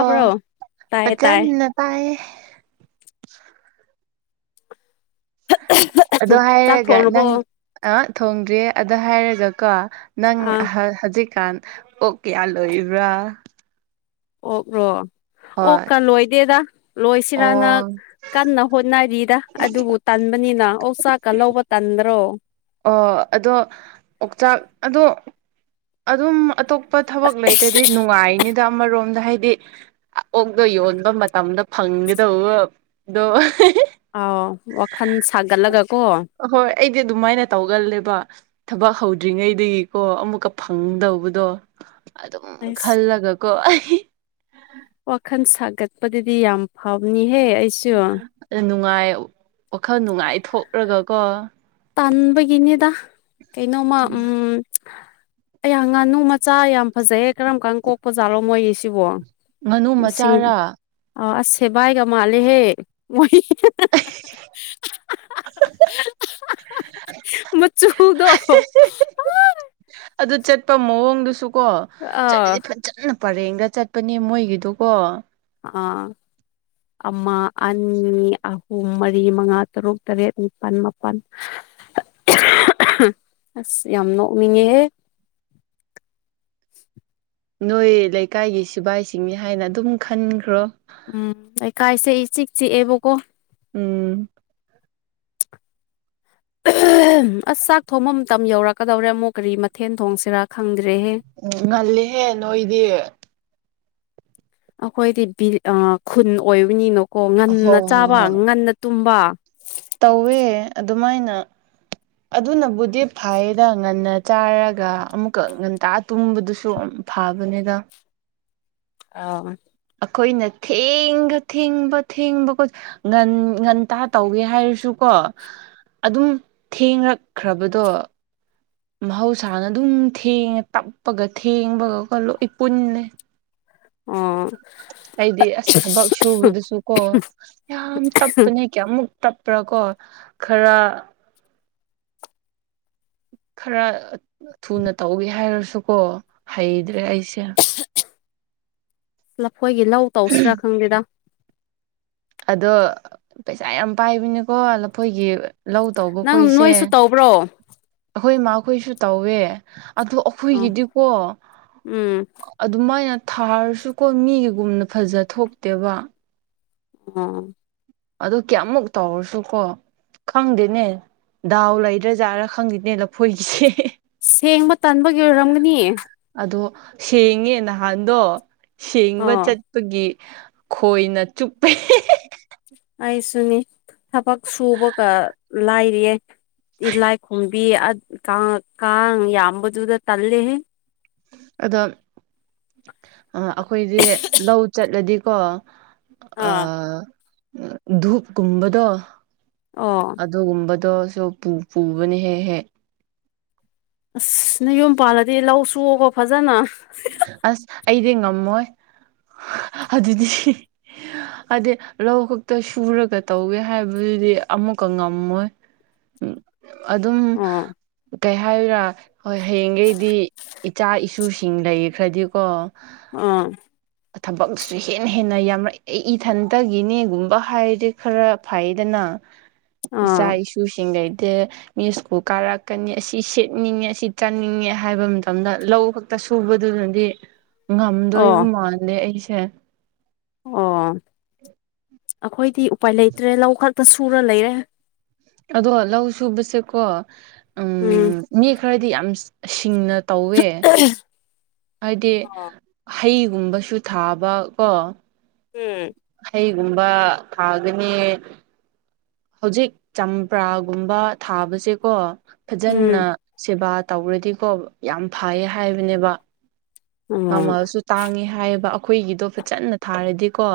ꯑꯣ ꯇꯥꯏꯌꯦ ꯇꯥꯏ ꯐꯖꯟꯅ ꯇꯥꯏꯌꯦ ꯑꯣ ꯆꯥꯛ ꯍꯥꯏꯔꯒ ꯊꯣꯡꯔꯕꯣ ꯅꯪ ꯑ ꯊꯣꯡꯗ꯭ꯔꯤꯌꯦ ꯑꯗꯨ ꯍꯥꯏꯔꯒꯀꯣ ꯅꯪ ꯑꯥ ꯍꯧꯖꯤꯛꯀꯥꯟ ꯑꯣꯛ ꯀꯌꯥ ꯂꯣꯏꯔꯤꯕ꯭ꯔꯥ ꯑꯣꯛ ꯔꯣ ꯑꯣꯛ ꯍꯣꯏ ꯀ ꯂꯣꯏꯗꯦꯗ ꯂꯣꯏꯁꯤꯔꯥꯅ ꯑꯣ ꯀꯟꯅ ꯍꯣꯠꯅꯔꯤꯗ ꯑꯗꯨꯕꯨ ꯇꯟꯕꯅꯤꯅ ꯑꯣ ꯆꯥꯛꯀ ꯂꯧꯕ ꯇꯟꯗ꯭ꯔꯣ ꯑꯣ ꯑꯗꯣ ꯑꯣꯛꯆꯥꯛ ꯑꯗꯣ ꯑꯗꯨꯝ ꯑꯇꯣꯞꯄ ꯊꯕꯛ ꯂꯩꯇ꯭ꯔꯗꯤ ꯅꯨꯡꯉꯥꯏꯅꯤꯗ ꯑꯃꯔꯣꯝꯗ ꯍꯥꯏꯗꯤ ꯑꯣꯛꯗꯣ ꯌꯣꯟꯕ ꯃꯇꯝꯗ ꯐꯪꯒꯗꯧꯕꯗꯣ ꯑꯥꯎ ꯋꯥꯈꯜ ꯁꯥꯒꯠꯂꯒ ꯀꯣ ꯍꯣꯏ ꯑꯩꯗꯤ ꯑꯗꯨꯃꯥꯏꯅ ꯇꯧꯒꯜꯂꯦꯕ ꯊꯕꯛ ꯍꯧꯗ꯭ꯔꯤꯉꯩꯗꯒꯤꯀꯣ ꯑꯃꯨꯛꯀ ꯐꯪꯗꯧꯕꯗꯣ ꯑꯗꯨꯝ ꯑꯁ ꯈꯜꯂꯒ ꯀꯣ ꯑꯩ ꯋꯥꯈꯜ ꯁꯥꯒꯠꯄꯗꯗꯤ ꯌꯥꯝ ꯐꯕꯅꯤꯍꯦ ꯑꯩ ꯅꯨꯡꯉꯥꯏ ꯋꯥꯈꯜ ꯅꯨꯡꯉꯥꯏ ꯊꯣꯛꯂꯒꯀꯣ ꯇꯟꯕꯒꯤꯅꯤꯗ ꯀꯩꯅꯣꯝꯃ ꯎꯝ ꯑꯌꯥ ꯉꯥꯅꯨ ꯃꯆꯥ ꯌꯥꯝ ꯐꯖꯩꯌꯦ ꯀꯔꯝ ꯀꯥꯟ ꯀꯣꯛꯄ ꯖꯥꯠꯂꯣ ꯃꯣꯏꯒꯤꯁꯤꯕꯣ ꯉꯥꯅꯨ ꯃꯆꯥꯔꯥ ꯑ ꯑꯁꯦ ꯚꯥꯏꯒ ꯃꯥꯜꯂꯦꯍꯦ ꯃꯣꯏ [inaudible] ꯃꯆꯨꯗꯣ ꯑꯗꯨ ꯆꯠꯄ ꯃꯑꯣꯡꯗꯨꯁꯨ ꯀꯣ ꯑꯥ ꯆꯠꯂꯗꯤ ꯐ ꯐꯖꯅ ꯄꯔꯦꯡꯗ ꯆꯠꯄꯅꯦ ꯃꯣꯏꯒꯤꯗꯨꯀꯣ ꯑꯥ ꯑꯃ ꯑꯅꯤ ꯑꯍꯨꯝ ꯃꯔꯤ ꯃꯉꯥ ꯇꯔꯨꯛ ꯇꯔꯦꯠ ꯅꯤꯄꯥꯜ ꯃꯥꯄꯜ ꯑꯁ ꯌꯥꯝ ꯅꯣꯛꯅꯤꯡꯉꯦꯍꯦ ꯅꯣꯏ ꯂꯩꯀꯥꯏꯒꯤ ꯁꯤꯕꯥꯏꯁꯤꯡꯅꯤ ꯍꯥꯏꯅ ꯑꯗꯨꯝ ꯈꯟꯈ꯭ꯔꯣ ꯎꯝ ꯂꯩꯀꯥꯏꯁꯦ ꯏꯆꯤꯛ ꯆꯤꯛꯑꯦꯕꯀꯣ ꯎꯝ ꯑꯁ ꯆꯥꯛ ꯊꯣꯡꯕ ꯃꯇꯝ ꯌꯧꯔꯛꯀꯗꯧꯔꯦ ꯑꯃꯨꯛ ꯀꯔꯤ ꯃꯊꯦꯟ ꯊꯣꯡꯁꯤꯔꯥ ꯈꯪꯗ꯭ꯔꯦꯍꯦ ꯉꯜꯂꯦꯍꯦ ꯅꯣꯏꯗꯤ ꯑꯩꯈꯣꯏꯗꯤ ꯈꯨꯟ ꯑꯣꯏꯕꯅꯤꯅꯀꯣ ꯍꯣꯏ ꯉꯟꯅ ꯍꯣꯏ ꯆꯥꯕ ꯍꯣꯏ ꯉꯟꯅ ꯇꯨꯝꯕ ꯇꯧꯋꯦ ꯑꯗꯨꯃꯥꯏꯅ ꯑꯗꯨꯅꯕꯨꯗꯤ ꯐꯥꯏꯌꯦꯗ ꯉꯟꯅ ꯆꯥꯔꯒ ꯑꯃꯨꯛꯀ ꯉꯟꯇꯥ ꯇꯨꯝꯕꯗꯨꯁꯨ ꯐꯥꯕꯅꯤꯗ ꯑ ꯑꯩꯈꯣꯏꯅ ꯊꯦꯡꯕ ꯊꯦꯡꯕ ꯊꯦꯡꯕ ꯉꯟ ꯉꯟꯇꯥ ꯇꯧꯒꯦ ꯍꯥꯏꯔꯁꯨꯀꯣ ꯑꯗꯨꯝ ꯊꯦꯡꯉꯛꯈ꯭ꯔꯕꯗꯣ ꯃꯍꯧꯁꯥꯅ ꯑꯗꯨꯝ ꯊꯦꯡꯉꯦ ꯇꯞꯄꯒ ꯊꯦꯡꯕꯒꯒ ꯂꯣꯏ ꯄꯨꯟꯅꯦ ꯎꯝ ꯍꯥꯏꯗꯤ ꯑꯁ ꯊꯕꯛ ꯁꯨꯕꯗꯁꯨ ꯀꯣ ꯌꯥꯝ ꯇꯞꯄꯅꯦ ꯀꯌꯥꯃꯨꯛ ꯇꯞꯄ꯭ꯔꯥ ꯀꯣ ꯈꯔ ꯈꯔ ꯊꯨꯅ ꯇꯧꯒꯦ ꯍꯥꯏꯔꯁꯨꯀꯣ ꯍꯩꯗ꯭ꯔꯦ ꯑꯩꯁꯦ ꯂꯐꯣꯏꯒꯤ ꯂꯧ ꯇꯧꯁꯤꯔꯥ ꯈꯪꯗꯦꯗ ꯑꯗꯣ ꯄꯩꯁꯥ ꯌꯥꯝ ꯄꯥꯏꯕꯅꯤꯀꯣ ꯂꯐꯣꯏꯒꯤ ꯂꯧ ꯇꯧꯕ ꯅꯪ ꯈꯣꯏꯁꯦ ꯅꯣꯏꯁꯨ ꯇꯧꯕ꯭ꯔꯣ ꯑꯩꯈꯣꯏ ꯏꯃꯥꯈꯣꯏꯁꯨ ꯇꯧꯋꯦ ꯑꯗꯣ ꯑ ꯑꯩꯈꯣꯏꯒꯤꯗꯤꯀꯣ ꯎꯝ ꯑꯗꯨꯃꯥꯏꯅ ꯊꯥꯔꯁꯨꯀꯣ ꯃꯤꯒꯤꯒꯨꯝꯅ ꯐꯖ ꯊꯣꯛꯇꯦꯕ ꯑꯝ ꯑꯗꯨ ꯀꯌꯥꯃꯨꯛ ꯇꯧꯔꯁꯨ ꯀꯣ ꯈꯪꯗꯦꯅꯦ ꯗꯥꯎ ꯂꯩꯗ꯭ꯔꯖꯥꯔꯥ ꯈꯪꯗꯦꯅꯦ ꯂꯐꯣꯏꯒꯤꯁꯦ ꯁꯦꯡꯕ ꯇꯟꯕꯒꯤ ꯑꯣꯏꯔꯝꯒꯅꯤ ꯑꯗꯣ ꯁꯦꯡꯉꯦ ꯅꯍꯥꯟꯗꯣ ꯁꯦꯡꯕ ꯑꯣ ꯆꯠꯄꯒꯤ ꯈꯣꯏꯅ ꯆꯨꯞꯄꯦ ꯑꯩꯁꯨꯅꯤ ꯊꯕꯛ ꯁꯨꯕꯒ ꯂꯥꯏꯔꯤꯌꯦ ꯇꯤꯂꯥꯏ ꯈꯣꯝꯕꯤ ꯑ ꯀ ꯀꯥꯡ ꯌꯥꯝꯕꯗꯨꯗ ꯇꯜꯂꯦꯍꯦ ꯑꯗꯣ ꯑꯩꯈꯣꯏꯁꯦ ꯂꯧ ꯆꯠꯂꯗꯤꯀꯣ ꯑ ꯑꯥ ꯙꯨꯞ ꯀꯨꯝꯕꯗꯣ ꯑꯥ ꯑꯣ ꯑꯗꯨꯒꯨꯝꯕꯗꯣꯁꯨ ꯄꯨꯕꯅꯦ ꯍꯦꯛ ꯍꯦꯛ ꯑꯁ ꯅ ꯌꯨꯝꯄꯥꯜꯂꯗꯤ ꯂꯧ ꯁꯨꯑꯣ ꯀꯣ ꯐꯖꯅ ꯑꯁ ꯑꯩꯗꯤ ꯉꯝꯃꯣꯏ ꯑꯗꯨꯗꯤ ꯍꯥꯏꯗꯤ ꯂꯧ ꯈꯛꯇ ꯁꯨꯔꯒ ꯇꯧꯒꯦ ꯍꯥꯏꯕꯗꯨꯗꯤ ꯑꯃꯨꯛꯀ ꯉꯝꯃꯣꯏ [inaudible] ꯑꯗꯨꯝ ꯑꯣ ꯀꯩ ꯍꯥꯏꯔꯥ ꯍꯣꯏ ꯍꯌꯦꯡꯈꯩꯗꯤ ꯏꯆꯥ ꯏꯁꯨ ꯁꯤꯡ ꯂꯩꯈ꯭ꯔꯗꯤꯀꯣ ꯎꯝ ꯊꯕꯛꯁꯨ ꯍꯦꯟꯅ ꯍꯦꯟꯅ ꯌꯥꯝꯃꯛ ꯏꯊꯟꯇꯒꯤꯅꯦꯒꯨꯝꯕ ꯍꯥꯏꯔꯗꯤ ꯈꯔ ꯐꯩꯗꯅ [inaudible] ꯏꯆꯥ ꯏꯁꯨꯁꯤꯡꯈꯩꯗꯤ ꯃꯤ ꯁꯀ꯭ꯨꯜ ꯀꯥꯔꯛꯀꯅꯤ ꯑꯁꯤ ꯁꯦꯠꯅꯤꯡꯉꯦ ꯑꯁꯤ ꯆꯥꯅꯤꯡꯉꯦ ꯍꯥꯏꯕ ꯃꯇꯝꯗ ꯂꯧ ꯇ ꯁꯨꯕꯗꯨꯅꯗꯤ ꯑꯣ ꯉꯝꯗꯣꯏꯕ ꯃꯥꯟꯗꯦ ꯑꯩꯁꯦ ꯑꯣ ꯑꯩꯈꯣꯏꯗꯤ ꯎꯄꯥꯏ ꯂꯩꯇ꯭ꯔꯦ ꯂꯧ ꯈꯛꯇ ꯁꯨꯔ ꯂꯩꯔꯦ ꯑꯗꯣ ꯂꯧ ꯁꯨꯕꯁꯦꯀꯣ ꯎꯝ ꯃꯤ ꯈꯔꯗꯤ ꯌꯥꯝ ꯁꯤꯡꯅ ꯇꯧꯋꯦ [unintelligible] ꯍꯥꯏꯗꯤ ꯍꯩꯒꯨꯝꯕꯁꯨ ꯊꯥꯕ ꯀꯣ [unintelligible] ꯍꯩꯒꯨꯝꯕ ꯊꯥꯒꯅꯤ ꯍꯧꯖꯤꯛ ꯆꯝꯄ꯭ꯔꯥꯒꯨꯝꯕ ꯊꯥꯕꯁꯦꯀꯣ ꯐꯖꯟꯅ ꯎꯝ ꯁꯦꯕꯥ ꯇꯧꯔꯗꯤꯀꯣ ꯌꯥꯝ ꯐꯥꯏꯌꯦ ꯍꯥꯏꯕꯅꯦꯕ ꯎꯝ ꯃꯃꯜꯁꯨ ꯇꯥꯡꯉꯦ ꯍꯥꯏꯌꯦꯕ ꯑꯩꯈꯣꯏꯒꯤꯗꯣ ꯐꯖꯟꯅ ꯊꯥꯔꯗꯤꯀꯣ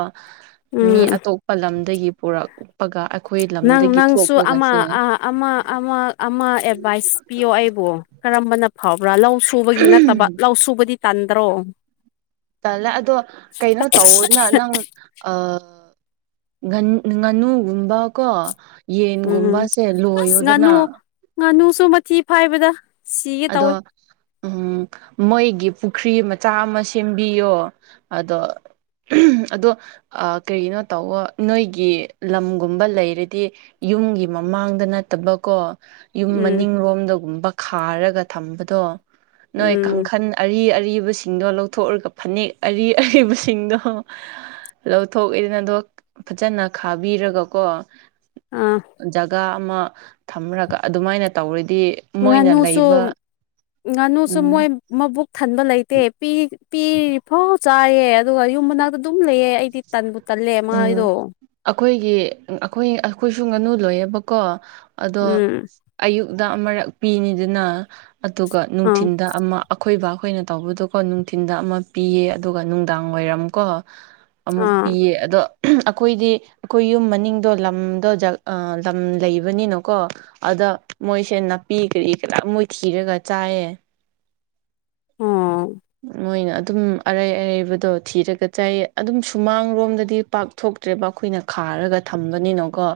ꯃꯤ ꯎꯝ ꯑꯇꯣꯞꯄ ꯂꯝꯗꯒꯤ ꯄꯨꯔꯛꯄꯒ ꯑꯩꯈꯣꯏ ꯅꯪ ꯂꯝꯗꯒꯤ ꯅꯪꯁꯨ ꯑꯃ ꯊꯣꯛꯄꯒꯁꯦ ꯑꯃ ꯑꯃ ꯑꯃ ꯑꯦꯗꯚꯥꯏꯁ ꯄꯤꯌꯣ ꯑꯩꯕꯣ ꯀꯔꯝꯕꯅ ꯐꯕ꯭ꯔꯥ ꯂꯧ ꯁꯨꯕꯒꯤ ꯅꯠꯇꯕ ꯂꯧ ꯁꯨꯕꯗꯤ ꯇꯟꯗ꯭ꯔꯣ ꯇꯜꯂꯦ ꯑꯗꯣ ꯀꯩꯅꯣ ꯇꯧꯑꯣꯅ ꯅꯪ ꯑꯥ ꯉꯟ ꯉꯟꯅꯨꯒꯨꯝꯕ ꯀꯣ ꯎꯝ ꯌꯦꯟꯒꯨꯝꯕꯁꯦ ꯑꯁ ꯉꯥꯅꯨ ꯂꯣꯏꯌꯣꯗꯅ ꯉꯥꯅꯨꯁꯨ ꯃꯊꯤ ꯐꯥꯏꯕꯗ ꯁꯤꯒꯦ ꯇꯧꯋꯤ ꯑꯗꯣ ꯎꯝ ꯃꯣꯏꯒꯤ ꯄꯨꯈ꯭ꯔꯤ ꯃꯆꯥ ꯑꯃ ꯁꯦꯝꯕꯤꯌꯣ ꯑꯗꯣ [unintelligible] ꯑꯗꯣ ꯑꯥ ꯀꯔꯤꯅꯣ ꯇꯧꯋꯣ ꯅꯣꯏꯒꯤ ꯂꯝꯒꯨꯝꯕ ꯂꯩꯔꯗꯤ ꯌꯨꯝꯒꯤ ꯃꯃꯥꯡꯗ ꯅꯠꯇꯕꯀꯣ ꯌꯨꯝ ꯎꯝ ꯃꯅꯤꯡꯔꯣꯝꯗꯒꯨꯝꯕ ꯈꯥꯔꯒ ꯊꯝꯕꯗꯣ ꯅꯣꯏ ꯎꯝ ꯀꯥꯡꯈꯟ ꯑꯔꯤ ꯑꯔꯤꯕꯁꯤꯡꯗꯣ ꯂꯧꯊꯣꯛꯎꯔꯒ ꯐꯅꯦꯛ ꯑꯔꯤ ꯑꯔꯤꯕꯁꯤꯡꯗꯣ ꯂꯧꯊꯣꯛꯑꯦꯗꯅꯗꯣ ꯐꯖꯅ ꯈꯥꯕꯤꯔꯒꯀꯣ ꯑꯥ ꯖꯒꯥ ꯑꯃ ꯊꯝꯔꯒ ꯑꯗꯨꯃꯥꯏꯅ ꯇꯧꯔꯗꯤ ꯃꯣꯏꯅ ꯉꯥꯅꯨꯁꯨ ꯂꯩꯕ ꯉꯥꯅꯨꯁꯨ ꯃꯣꯏ ꯎꯝ ꯃꯕꯨꯛ ꯊꯟꯕ ꯂꯩꯇꯦ ꯄꯤ ꯄꯤꯔꯤ ꯐꯥꯎ ꯆꯥꯏꯌꯦ ꯑꯗꯨꯒ ꯌꯨꯝ ꯃꯅꯥꯛꯇ ꯗꯨꯝ ꯂꯩꯌꯦ ꯑꯩꯗꯤ ꯇꯟꯕꯨ ꯇꯜꯂꯦ ꯃꯥꯥꯏꯗꯣ ꯑꯈꯣꯏꯒꯤ ꯑꯈꯣꯏ ꯑꯈꯣꯏꯁꯨ ꯉꯅꯨ ꯂꯣꯏꯌꯦꯕꯀꯣ ꯑꯗꯣ ꯎꯝ ꯑꯌꯨꯛꯗꯥ ꯑꯃꯔꯛ ꯄꯤꯅꯤꯗꯅ ꯑꯗꯨꯒ ꯑꯥ ꯅꯨꯡꯊꯤꯟꯗ ꯑꯃ ꯑꯈꯣꯏꯕꯥ ꯈꯣꯏꯅ ꯇꯧꯕꯗꯣꯀꯣ ꯅꯨꯡꯊꯤꯟꯗ ꯑꯃ ꯄꯤꯌꯦ ꯑꯗꯨꯒ ꯅꯨꯡꯗꯥꯡ ꯋꯥꯏꯔꯝꯀꯣ ꯑꯃꯨꯛ ꯑꯥ ꯄꯤꯌꯦ ꯑꯗꯣ ꯑꯈꯣꯏꯗꯤ ꯑꯈꯣꯏ ꯌꯨꯝ ꯃꯅꯤꯡꯗꯣ ꯂꯝꯗꯣ ꯖꯛ ꯑꯥ ꯂꯝ ꯂꯩꯕꯅꯤꯅꯀꯣ ꯑꯗ ꯃꯣꯏꯁꯦ ꯅꯥꯄꯤ ꯀꯔꯤ ꯀꯔꯥꯛ ꯃꯣꯏ ꯊꯤꯔꯒ ꯆꯥꯏꯌꯦ ꯑꯣ ꯃꯣꯏꯅ ꯑꯗꯨꯝ ꯑꯔꯩ ꯑꯔꯩꯕꯗꯣ ꯊꯤꯔꯒ ꯆꯥꯏꯌꯦ ꯑꯗꯨꯝ ꯁꯨꯃꯥꯡꯂꯣꯝꯗꯗꯤ ꯄꯥꯛꯊꯣꯛ- ꯇ꯭ꯔꯦꯕ ꯑꯈꯣꯏꯅ ꯈꯥꯔꯒ ꯊꯝꯕꯅꯤꯅꯀꯣ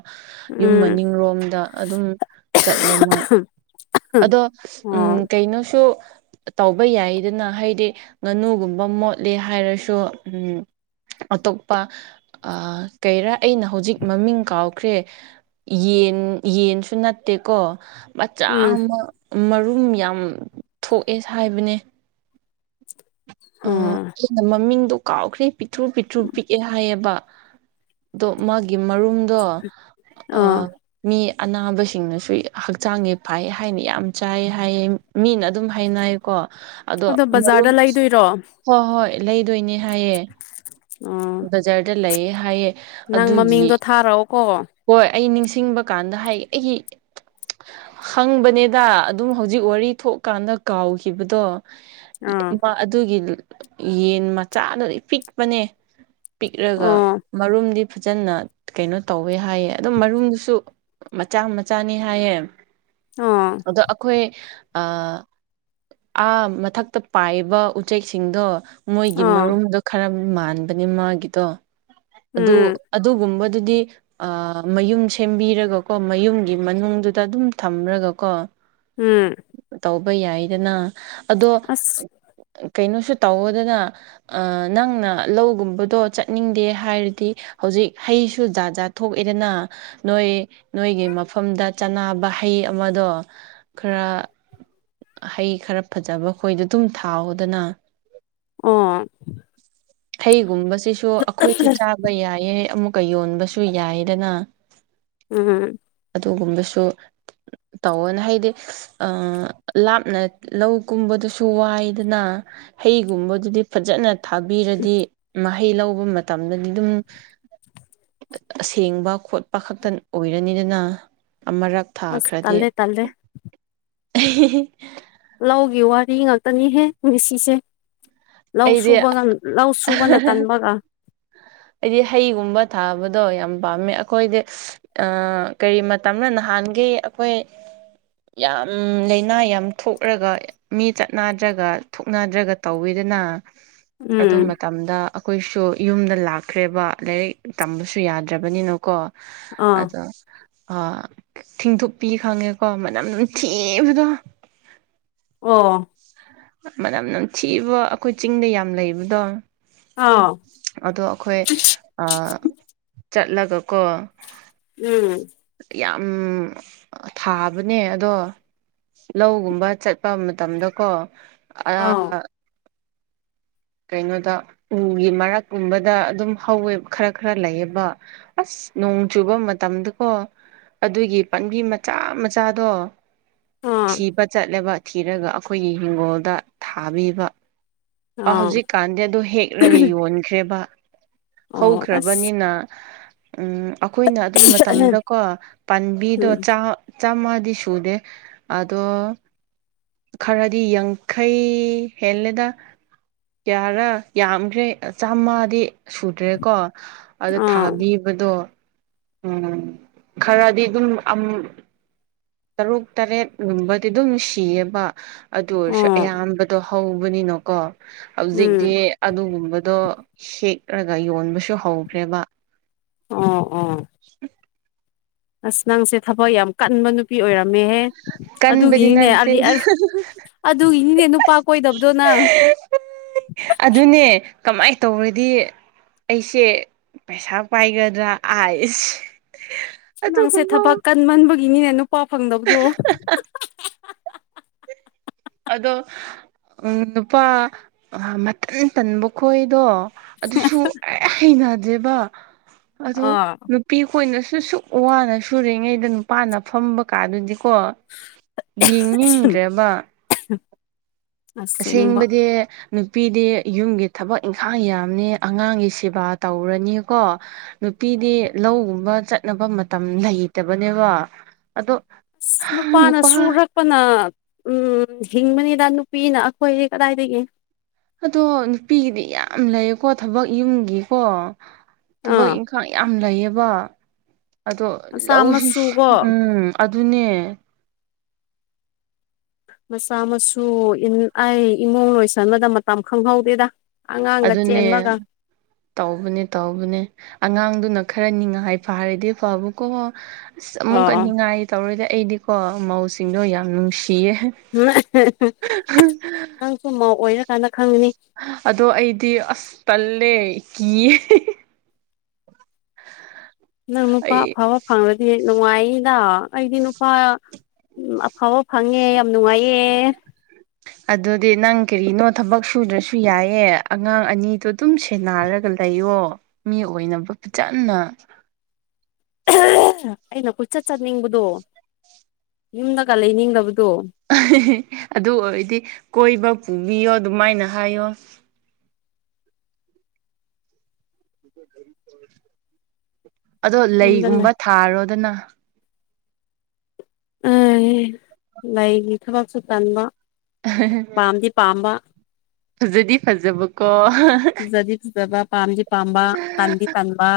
ꯌꯨꯝ ꯎꯝ ꯃꯅꯤꯡꯔꯣꯝꯗ ꯑꯗꯨꯝ ꯆꯠꯂꯦ ꯃꯣꯏ ꯑꯗꯣ ꯎꯝ ꯑꯣ ꯀꯩꯅꯣꯁꯨ ꯇꯧꯕ ꯌꯥꯏꯗꯅ ꯍꯥꯏ- ꯗꯤ ꯉꯅꯨꯒꯨꯝꯕ ꯃꯣꯠꯂꯦ ꯍꯥꯏꯔꯁꯨ ꯎꯝ ꯑꯇꯣꯞꯄ ꯀꯩꯔꯥ ꯑꯩꯅ ꯍꯧꯖꯤꯛ ꯃꯃꯤꯡ ꯀꯥꯎꯈ꯭ꯔꯦ ꯌꯦꯟ ꯌꯦꯟꯁꯨ ꯅꯠꯇꯦꯀꯣ ꯃꯆꯥ ꯎꯝ ꯑꯃ ꯃꯔꯨꯝ ꯌꯥꯝ ꯊꯣꯛꯑꯦ ꯍꯥꯏꯕꯅꯦ [unintelligible] ꯑꯩꯅ ꯃꯃꯤꯡꯗꯣ ꯀꯥꯎꯈ꯭ꯔꯦ ꯄꯤꯇ꯭ꯔꯨ ꯄꯤꯇ꯭ꯔꯨ ꯄꯤꯛꯑꯦ ꯍꯥꯏꯌꯦꯕ ꯗꯣ ꯃꯒꯤ ꯃꯔꯨꯝꯗꯣ ꯑꯥ ꯃꯤ ꯑꯅꯥꯕꯁꯤꯡꯅꯁꯨ ꯍꯛꯆꯥꯡꯉꯤ ꯐꯥꯏ ꯍꯥꯏꯅ ꯌꯥꯝ ꯆꯥꯏ ꯍꯥꯏꯌꯦ ꯃꯤꯅ ꯑꯗꯨꯝ ꯍꯥꯏꯅꯩꯀꯣ ꯑꯗꯣ ꯕꯖꯥꯔꯗ ꯂꯩꯗꯣꯏꯔꯣ ꯍꯣꯏ ꯍꯣꯏ ꯂꯩꯗꯣꯏꯅꯦ ꯍꯥꯏꯌꯦ ꯎꯝ ꯕꯖꯥꯔꯗ ꯂꯩꯌꯦ ꯍꯥꯏꯌꯦ ꯅꯪ ꯑꯗꯨꯒꯤ ꯃꯃꯤꯡꯗꯣ ꯊꯥꯔꯛꯑꯣꯀꯣ ꯍꯣꯏ ꯑꯩ ꯅꯤꯡꯁꯤꯡꯕ ꯀꯥꯟꯗ ꯍꯥꯏ ꯑꯩꯒꯤ ꯍꯪꯕꯅꯦꯗ ꯑꯗꯨꯝ ꯍꯧꯖꯤꯛ ꯋꯥꯔꯤ ꯊꯣꯛꯀꯥꯟꯗ ꯀꯥꯎꯈꯤꯕꯗꯣ ꯑꯥ ꯌꯦꯟꯕꯥ ꯑꯗꯨꯒꯤ ꯌꯦꯟ ꯃꯆꯥꯗꯨꯗꯤ ꯄꯤꯛꯄꯅꯦ ꯄꯤꯛꯔꯒ ꯑꯣ ꯃꯔꯨꯝꯗꯤ ꯐꯖꯅ ꯀꯩꯅꯣ ꯇꯧꯋꯦ ꯍꯥꯏꯌꯦ ꯑꯗꯨꯝ ꯃꯔꯨꯝꯗꯨꯁꯨ ꯃꯆꯥ ꯃꯆꯥꯅꯤ ꯍꯥꯏꯌꯦ ꯑꯥ ꯑꯗꯣ ꯑꯈꯣꯏ ꯑ ꯑꯥ ꯃꯊꯛꯇ ꯄꯥꯏꯕ ꯎꯆꯦꯛꯁꯤꯡꯗꯣ ꯃꯣꯏꯒꯤ ꯑꯥ ꯃꯔꯨꯝꯗꯣ ꯈꯔ ꯃꯥꯟꯕꯅꯦ ꯃꯥꯒꯤꯗꯣ ꯑꯗꯨ ꯎꯝ ꯑꯗꯨꯒꯨꯝꯕꯗꯨꯗꯤ ꯑ ꯃꯌꯨꯝ ꯁꯦꯝꯕꯤꯔꯒꯀꯣ ꯃꯌꯨꯝꯒꯤ ꯃꯅꯨꯡꯗꯨꯗ ꯑꯗꯨꯝ ꯊꯝꯔꯒꯀꯣ ꯎꯝ ꯇꯧꯕ ꯌꯥꯏꯗꯅ ꯑꯗꯣ ꯑꯁ ꯀꯩꯅꯣꯁꯨ ꯇꯧꯋꯣꯗꯅ ꯑ ꯅꯪꯅ ꯂꯧꯒꯨꯝꯕꯗꯣ ꯆꯠꯅꯤꯡꯗꯦ ꯍꯥꯏꯔꯗꯤ ꯍꯧꯖꯤꯛ ꯍꯩꯁꯨ ꯖꯥꯠ ꯖꯥꯠ ꯊꯣꯛꯑꯦꯗꯅ ꯅꯣꯏ ꯅꯣꯏꯒꯤ ꯃꯐꯝꯗ ꯆꯥꯅꯕ ꯍꯩ ꯑꯃꯗꯣ ꯈꯔ ꯍꯩ ꯈꯔ ꯐꯖꯕ ꯈꯣꯏꯗꯣ ꯑꯗꯨꯝ ꯊꯥꯎꯑꯣꯗꯅ ꯑꯣ ꯍꯩꯒꯨꯝꯕꯁꯤꯁꯨ ꯑꯩꯈꯣꯏꯁꯨ ꯆꯥꯕ ꯌꯥꯏꯌꯦ ꯑꯃꯨꯛꯀ ꯌꯣꯟꯕꯁꯨ ꯌꯥꯏꯗꯅ ꯎꯝ ꯑꯗꯨꯒꯨꯝꯕꯁꯨ ꯇꯧꯋꯣꯅ ꯍꯥꯏꯗꯤ ꯑ ꯂꯥꯞꯅ ꯂꯧꯀꯨꯝꯕꯗꯨꯁꯨ ꯋꯥꯏꯗꯅ ꯍꯩꯒꯨꯝꯕꯗꯨꯗꯤ ꯐꯖꯅ ꯊꯥꯕꯤꯔꯗꯤ ꯃꯍꯩ ꯂꯧꯕ ꯃꯇꯝꯗꯗꯤ ꯑꯗꯨꯝ ꯑꯁꯦꯡꯕ ꯈꯣꯠꯄ ꯈꯛꯇꯪ ꯑꯣꯏꯔꯅꯤꯗꯅ ꯑꯃꯔꯛ ꯑꯁ ꯊꯥꯈ꯭ꯔꯗꯤ ꯇꯜꯂꯦ ꯇꯜꯂꯦ ꯂꯧꯒꯤ ꯋꯥꯔꯤ ꯉꯥꯛꯇꯅꯤꯍꯦ ꯉꯁꯤꯁꯦ ꯂꯧ ꯑꯩꯗꯤ ꯁꯨꯕꯒ ꯂꯧ ꯁꯨꯕꯅ ꯇꯟꯕꯒ ꯑꯩꯗꯤ ꯍꯩꯒꯨꯝꯕ ꯊꯥꯕꯗꯣ ꯌꯥꯝ ꯄꯥꯝꯃꯦ ꯑꯈꯣꯏꯗꯤ ꯑ ꯀꯔꯤ ꯃꯇꯝꯔ ꯅꯍꯥꯟꯒꯤ ꯑꯩꯈꯣꯏ ꯌꯥꯝ ꯂꯥꯏꯅꯥ ꯌꯥꯝ ꯊꯣꯛꯔꯒ ꯃꯤ ꯆꯠꯅꯗ꯭ꯔꯒ ꯊꯣꯛꯅꯗ꯭ꯔꯒ ꯇꯧꯋꯤꯗꯅ ꯎꯝ ꯑꯗꯨꯃꯠ ꯇꯝꯗ ꯑꯩꯈꯣꯏꯁꯨ ꯌꯨꯝꯗ ꯂꯥꯛꯈ꯭ꯔꯦꯕ ꯂꯥꯏꯔꯤꯛ ꯇꯝꯕꯁꯨ ꯌꯥꯗ꯭ꯔꯕꯅꯤꯅꯀꯣ ꯑꯥ ꯑꯗꯣ ꯑ ꯊꯤꯡꯊꯣꯛꯄꯤ ꯈꯪꯉꯦꯀꯣ ꯃꯅꯝ ꯅꯝꯊꯤꯕꯗꯣ ꯑꯣ ꯃꯅꯝ ꯅꯝꯊꯤꯕ ꯑꯩꯈꯣꯏ ꯆꯤꯡꯗ ꯌꯥꯝ ꯂꯩꯕꯗꯣ ꯑꯥꯎ ꯑꯗꯣ ꯑꯩꯈꯣꯏ ꯑ ꯆꯠꯂꯒꯀꯣ ꯎꯝ ꯌꯥꯝ ꯊꯥꯕꯅꯦ ꯑꯗꯣ ꯂꯧꯒꯨꯝꯕ ꯆꯠꯄ ꯃꯇꯝꯗꯀꯣ ꯑꯔꯥ ꯑꯥꯎ ꯀꯩꯅꯣꯗ ꯎꯒꯤ ꯃꯔꯛꯀꯨꯝꯕꯗ ꯑꯗꯨꯝ ꯍꯧꯋꯦ ꯈꯔ ꯈꯔ ꯂꯩꯌꯦꯕ ꯑꯁ ꯅꯣꯡ ꯆꯨꯕ ꯃꯇꯝꯗꯀꯣ ꯑꯗꯨꯒꯤ ꯄꯥꯝꯕꯤ ꯃꯆꯥ ꯃꯆꯥꯗꯣ ꯑꯥ ꯊꯤꯕ ꯆꯠꯂꯦꯕ ꯊꯤꯔꯒ ꯑꯩꯈꯣꯏꯒꯤ ꯍꯤꯡꯒꯣꯜꯗ ꯊꯥꯕꯤꯕ ꯑꯥ ꯍꯧꯖꯤꯛꯀꯥꯟꯗꯤ ꯑꯗꯣ ꯍꯦꯛꯔꯒ ꯌꯣꯟꯈ꯭ꯔꯦꯕ ꯑꯣ ꯑꯁ ꯍꯧꯈ꯭ꯔꯕꯅꯤꯅ ꯎꯝ ꯑꯩꯈꯣꯏꯅ ꯑꯗꯨ ꯃꯇꯝꯗꯀꯣ ꯄꯥꯟꯕꯤꯗꯣ ꯎꯝ ꯆꯥ ꯆꯥꯝꯃꯗꯤ ꯁꯨꯗꯦ ꯑꯗꯣ ꯈꯔꯗꯤ ꯌꯥꯡꯈꯩ ꯍꯦꯜꯂꯦꯗ ꯀꯌꯥꯔ ꯌꯥꯝꯈ꯭ꯔꯦ ꯆꯥꯝꯃꯗꯤ ꯁꯨꯗ꯭ꯔꯦꯀꯣ ꯑꯗꯨ ꯑꯥ ꯊꯥꯕꯤ ꯑꯗꯣ ꯎꯝ ꯈꯔꯗꯤ ꯑꯗꯨꯝ ꯑꯝ ꯇꯔꯨꯛ ꯇꯔꯦꯠꯒꯨꯝꯕꯗꯤ ꯑꯗꯨꯝ ꯁꯤꯌꯦꯕ ꯑꯗꯨ ꯑꯣꯏꯔꯁꯨ ꯑꯣ ꯑꯌꯥꯝꯕꯗꯣ ꯍꯧꯕꯅꯤꯅꯀꯣ ꯍꯧꯖꯤꯛꯇꯤ ꯎꯝ ꯑꯗꯨꯒꯨꯝꯕꯗꯣ ꯍꯦꯛꯔꯑꯒ ꯌꯣꯟꯕꯁꯨ ꯍꯧꯈ꯭ꯔꯦꯕ ꯑꯣ ꯑꯣ [unintelligible] ꯑꯁ ꯅꯪꯁꯦ ꯊꯕꯛ ꯌꯥꯝ ꯀꯟꯕ ꯅꯨꯄꯤ ꯑꯣꯏꯔꯝꯃꯦꯍꯦ ꯀꯟꯕꯗꯤ ꯑꯗꯨꯒꯤꯅꯤꯅꯦ ꯅꯠꯇꯦ ꯑꯔꯤ ꯑꯁ ꯑꯗꯨꯒꯤꯅꯤꯅꯦ ꯅꯨꯄꯥ ꯀꯣꯏꯗꯕꯗꯣ ꯅꯪ ꯑꯗꯨꯅꯦ ꯀꯃꯥꯏ ꯇꯧꯔꯗꯤ ꯑꯩꯁꯦ ꯄꯩꯁꯥ ꯄꯥꯏꯒꯗ꯭ꯔꯥ ꯑꯥꯏꯁ ꯅꯪꯁꯦ ꯊꯕꯛ ꯑꯗꯨꯒꯨꯝꯕ ꯀꯟꯃꯟꯕꯒꯤꯅꯤꯅꯦ ꯅꯨꯄꯥ ꯐꯪꯗꯕꯗꯣ ꯑꯗꯣ ꯎꯝ ꯅꯨꯄꯥ ꯃꯇꯟ ꯇꯟꯕ ꯈꯣꯏꯗꯣ ꯑꯗꯨꯁꯨ ꯑꯩ ꯍꯩꯅꯗꯦꯕ ꯑꯗꯣ ꯑꯥ ꯅꯨꯞ ꯄꯤ ꯈꯣꯏꯅꯁꯨ ꯁꯨꯛ ꯋꯥꯅ ꯁꯔꯤꯉꯩꯗ ꯅꯨꯄꯥꯅ ꯐꯝꯕ ꯀꯥꯗꯨꯗꯤꯀꯣ ꯌꯦꯡꯅꯤꯡꯗ꯭ꯔꯦꯕ [unintelligible] ꯑꯁꯦꯡꯕ ꯑꯁꯦꯡꯕꯗꯤ ꯅꯨꯄꯤꯗꯤ ꯌꯨꯝꯒꯤ ꯊꯕꯛ ꯏꯪꯈꯥꯡ ꯌꯥꯝꯅꯤ ꯑꯉꯥꯡꯒꯤ ꯁꯦꯕꯥ ꯇꯧꯔꯅꯤꯀꯣ ꯅꯨꯄꯤꯗꯤ ꯂꯧꯒꯨꯝꯕ ꯆꯠꯅꯕ ꯃꯇꯝ ꯂꯩꯇꯕꯅꯦꯕ ꯑꯗꯣ [unintelligible] ꯅꯨꯄꯥꯅ ꯅꯨꯄꯥ ꯁꯨꯔꯛ ꯄꯅ ꯎꯝ ꯍꯤꯡꯕꯅꯤꯗ ꯅꯨꯄꯤꯅ ꯑꯩꯈꯣꯏꯗꯤ ꯀꯗꯥꯏꯗꯒꯤ ꯑꯗꯣ ꯅꯨꯄꯤꯒꯤꯗꯤ ꯌꯥꯝ ꯂꯩꯌꯦꯀꯣ ꯊꯕꯛ ꯌꯨꯝꯒꯤꯀꯣ ꯊꯕꯛ ꯑꯥ ꯏꯪꯈꯥꯡ ꯌꯥꯝ ꯂꯩꯌꯦꯕ ꯑꯗꯣ ꯃꯆꯥ ꯂꯧꯁꯨ ꯃꯁꯨꯀꯣ ꯎꯝ ꯑꯗꯨꯅꯦ ꯃꯆꯥ ꯃꯁꯨ ꯏꯟ ꯑꯩ ꯏꯃꯨꯡ ꯂꯣꯏꯁꯟꯕꯗ ꯃꯇꯝ ꯈꯪꯍꯧꯗꯦꯗ ꯑꯉꯥꯡꯒ ꯑꯗꯨꯅꯦ ꯆꯦꯟꯕꯒ ꯇꯧꯕꯅꯦ ꯇꯧꯕꯅꯦ ꯑꯉꯥꯡꯗꯨꯅ ꯈꯔ ꯅꯤꯡꯉꯥꯏ ꯐꯥꯔꯗꯤ ꯐꯥꯕꯀꯣ ꯑꯁ ꯑꯃꯨꯛꯀ ꯑꯣ ꯅꯤꯡꯉꯥꯏ ꯇꯧꯔꯗꯤ ꯑꯩꯗꯤꯀꯣ ꯃꯧꯁꯤꯡꯗꯣ ꯌꯥꯝ ꯅꯨꯡꯁꯤꯌꯦ ꯅꯪꯁꯨ ꯃꯧ ꯑꯣꯏꯔꯀꯥꯟꯗ ꯈꯪꯅꯤ ꯑꯗꯣ ꯑꯩꯗꯤ ꯑꯁ ꯇꯜꯂꯦ ꯀꯤꯌꯦ [inaudible] ꯅꯪ ꯅꯨꯄꯥ ꯑꯩ ꯑꯐꯕ ꯐꯪꯂꯗꯤ ꯅꯨꯡꯉꯥꯏꯅꯤꯗ ꯑꯩꯗꯤ ꯅꯨꯄꯥ ꯎꯝ ꯑꯐꯕ ꯐꯪꯉꯦ ꯌꯥꯝ ꯅꯨꯡꯉꯥꯏꯌꯦ ꯑꯗꯨꯗꯤ ꯅꯪ ꯀꯔꯤꯅꯣ ꯊꯕꯛ ꯁꯨꯗ꯭ꯔꯁꯨ ꯌꯥꯏꯌꯦ ꯑꯉꯥꯡ ꯑꯅꯤꯗꯨ ꯇꯨꯝ ꯁꯦꯟꯅꯔꯒ ꯂꯩꯌꯣ ꯃꯤ ꯑꯣꯏꯅꯕ ꯐꯖꯅ [unintelligible] ꯑꯩꯅ ꯀꯣꯏꯆꯠ ꯆꯠꯅꯤꯡꯕꯗꯣ ꯌꯨꯝꯗꯒ ꯂꯩꯅꯤꯡꯗꯕꯗꯣ꯫ [unintelligible] ꯑꯗꯨ ꯑꯣꯏꯔꯗꯤ ꯀꯣꯏꯕ ꯄꯨꯕꯤꯌꯣ ꯑꯗꯨꯃꯥꯏꯅ ꯍꯥꯏꯌꯣ꯫ [inaudible] ꯑꯗꯣ ꯌꯨꯝꯗ ꯂꯩꯒꯨꯝꯕ ꯊꯥꯔꯣꯗꯅ꯫ [unintelligible] ꯂꯩꯒꯤ ꯊꯕꯛꯁꯨ ꯇꯟꯕ ꯄꯥꯝꯗꯤ ꯄꯥꯝꯕ꯫ ꯐꯖꯗꯤ ꯐꯖꯕꯀꯣ ꯐꯖꯗꯤꯖꯕ ꯄꯥꯝꯗꯤ ꯄꯥꯝꯕ ꯇꯟꯗꯤ ꯇꯟꯕꯥ꯫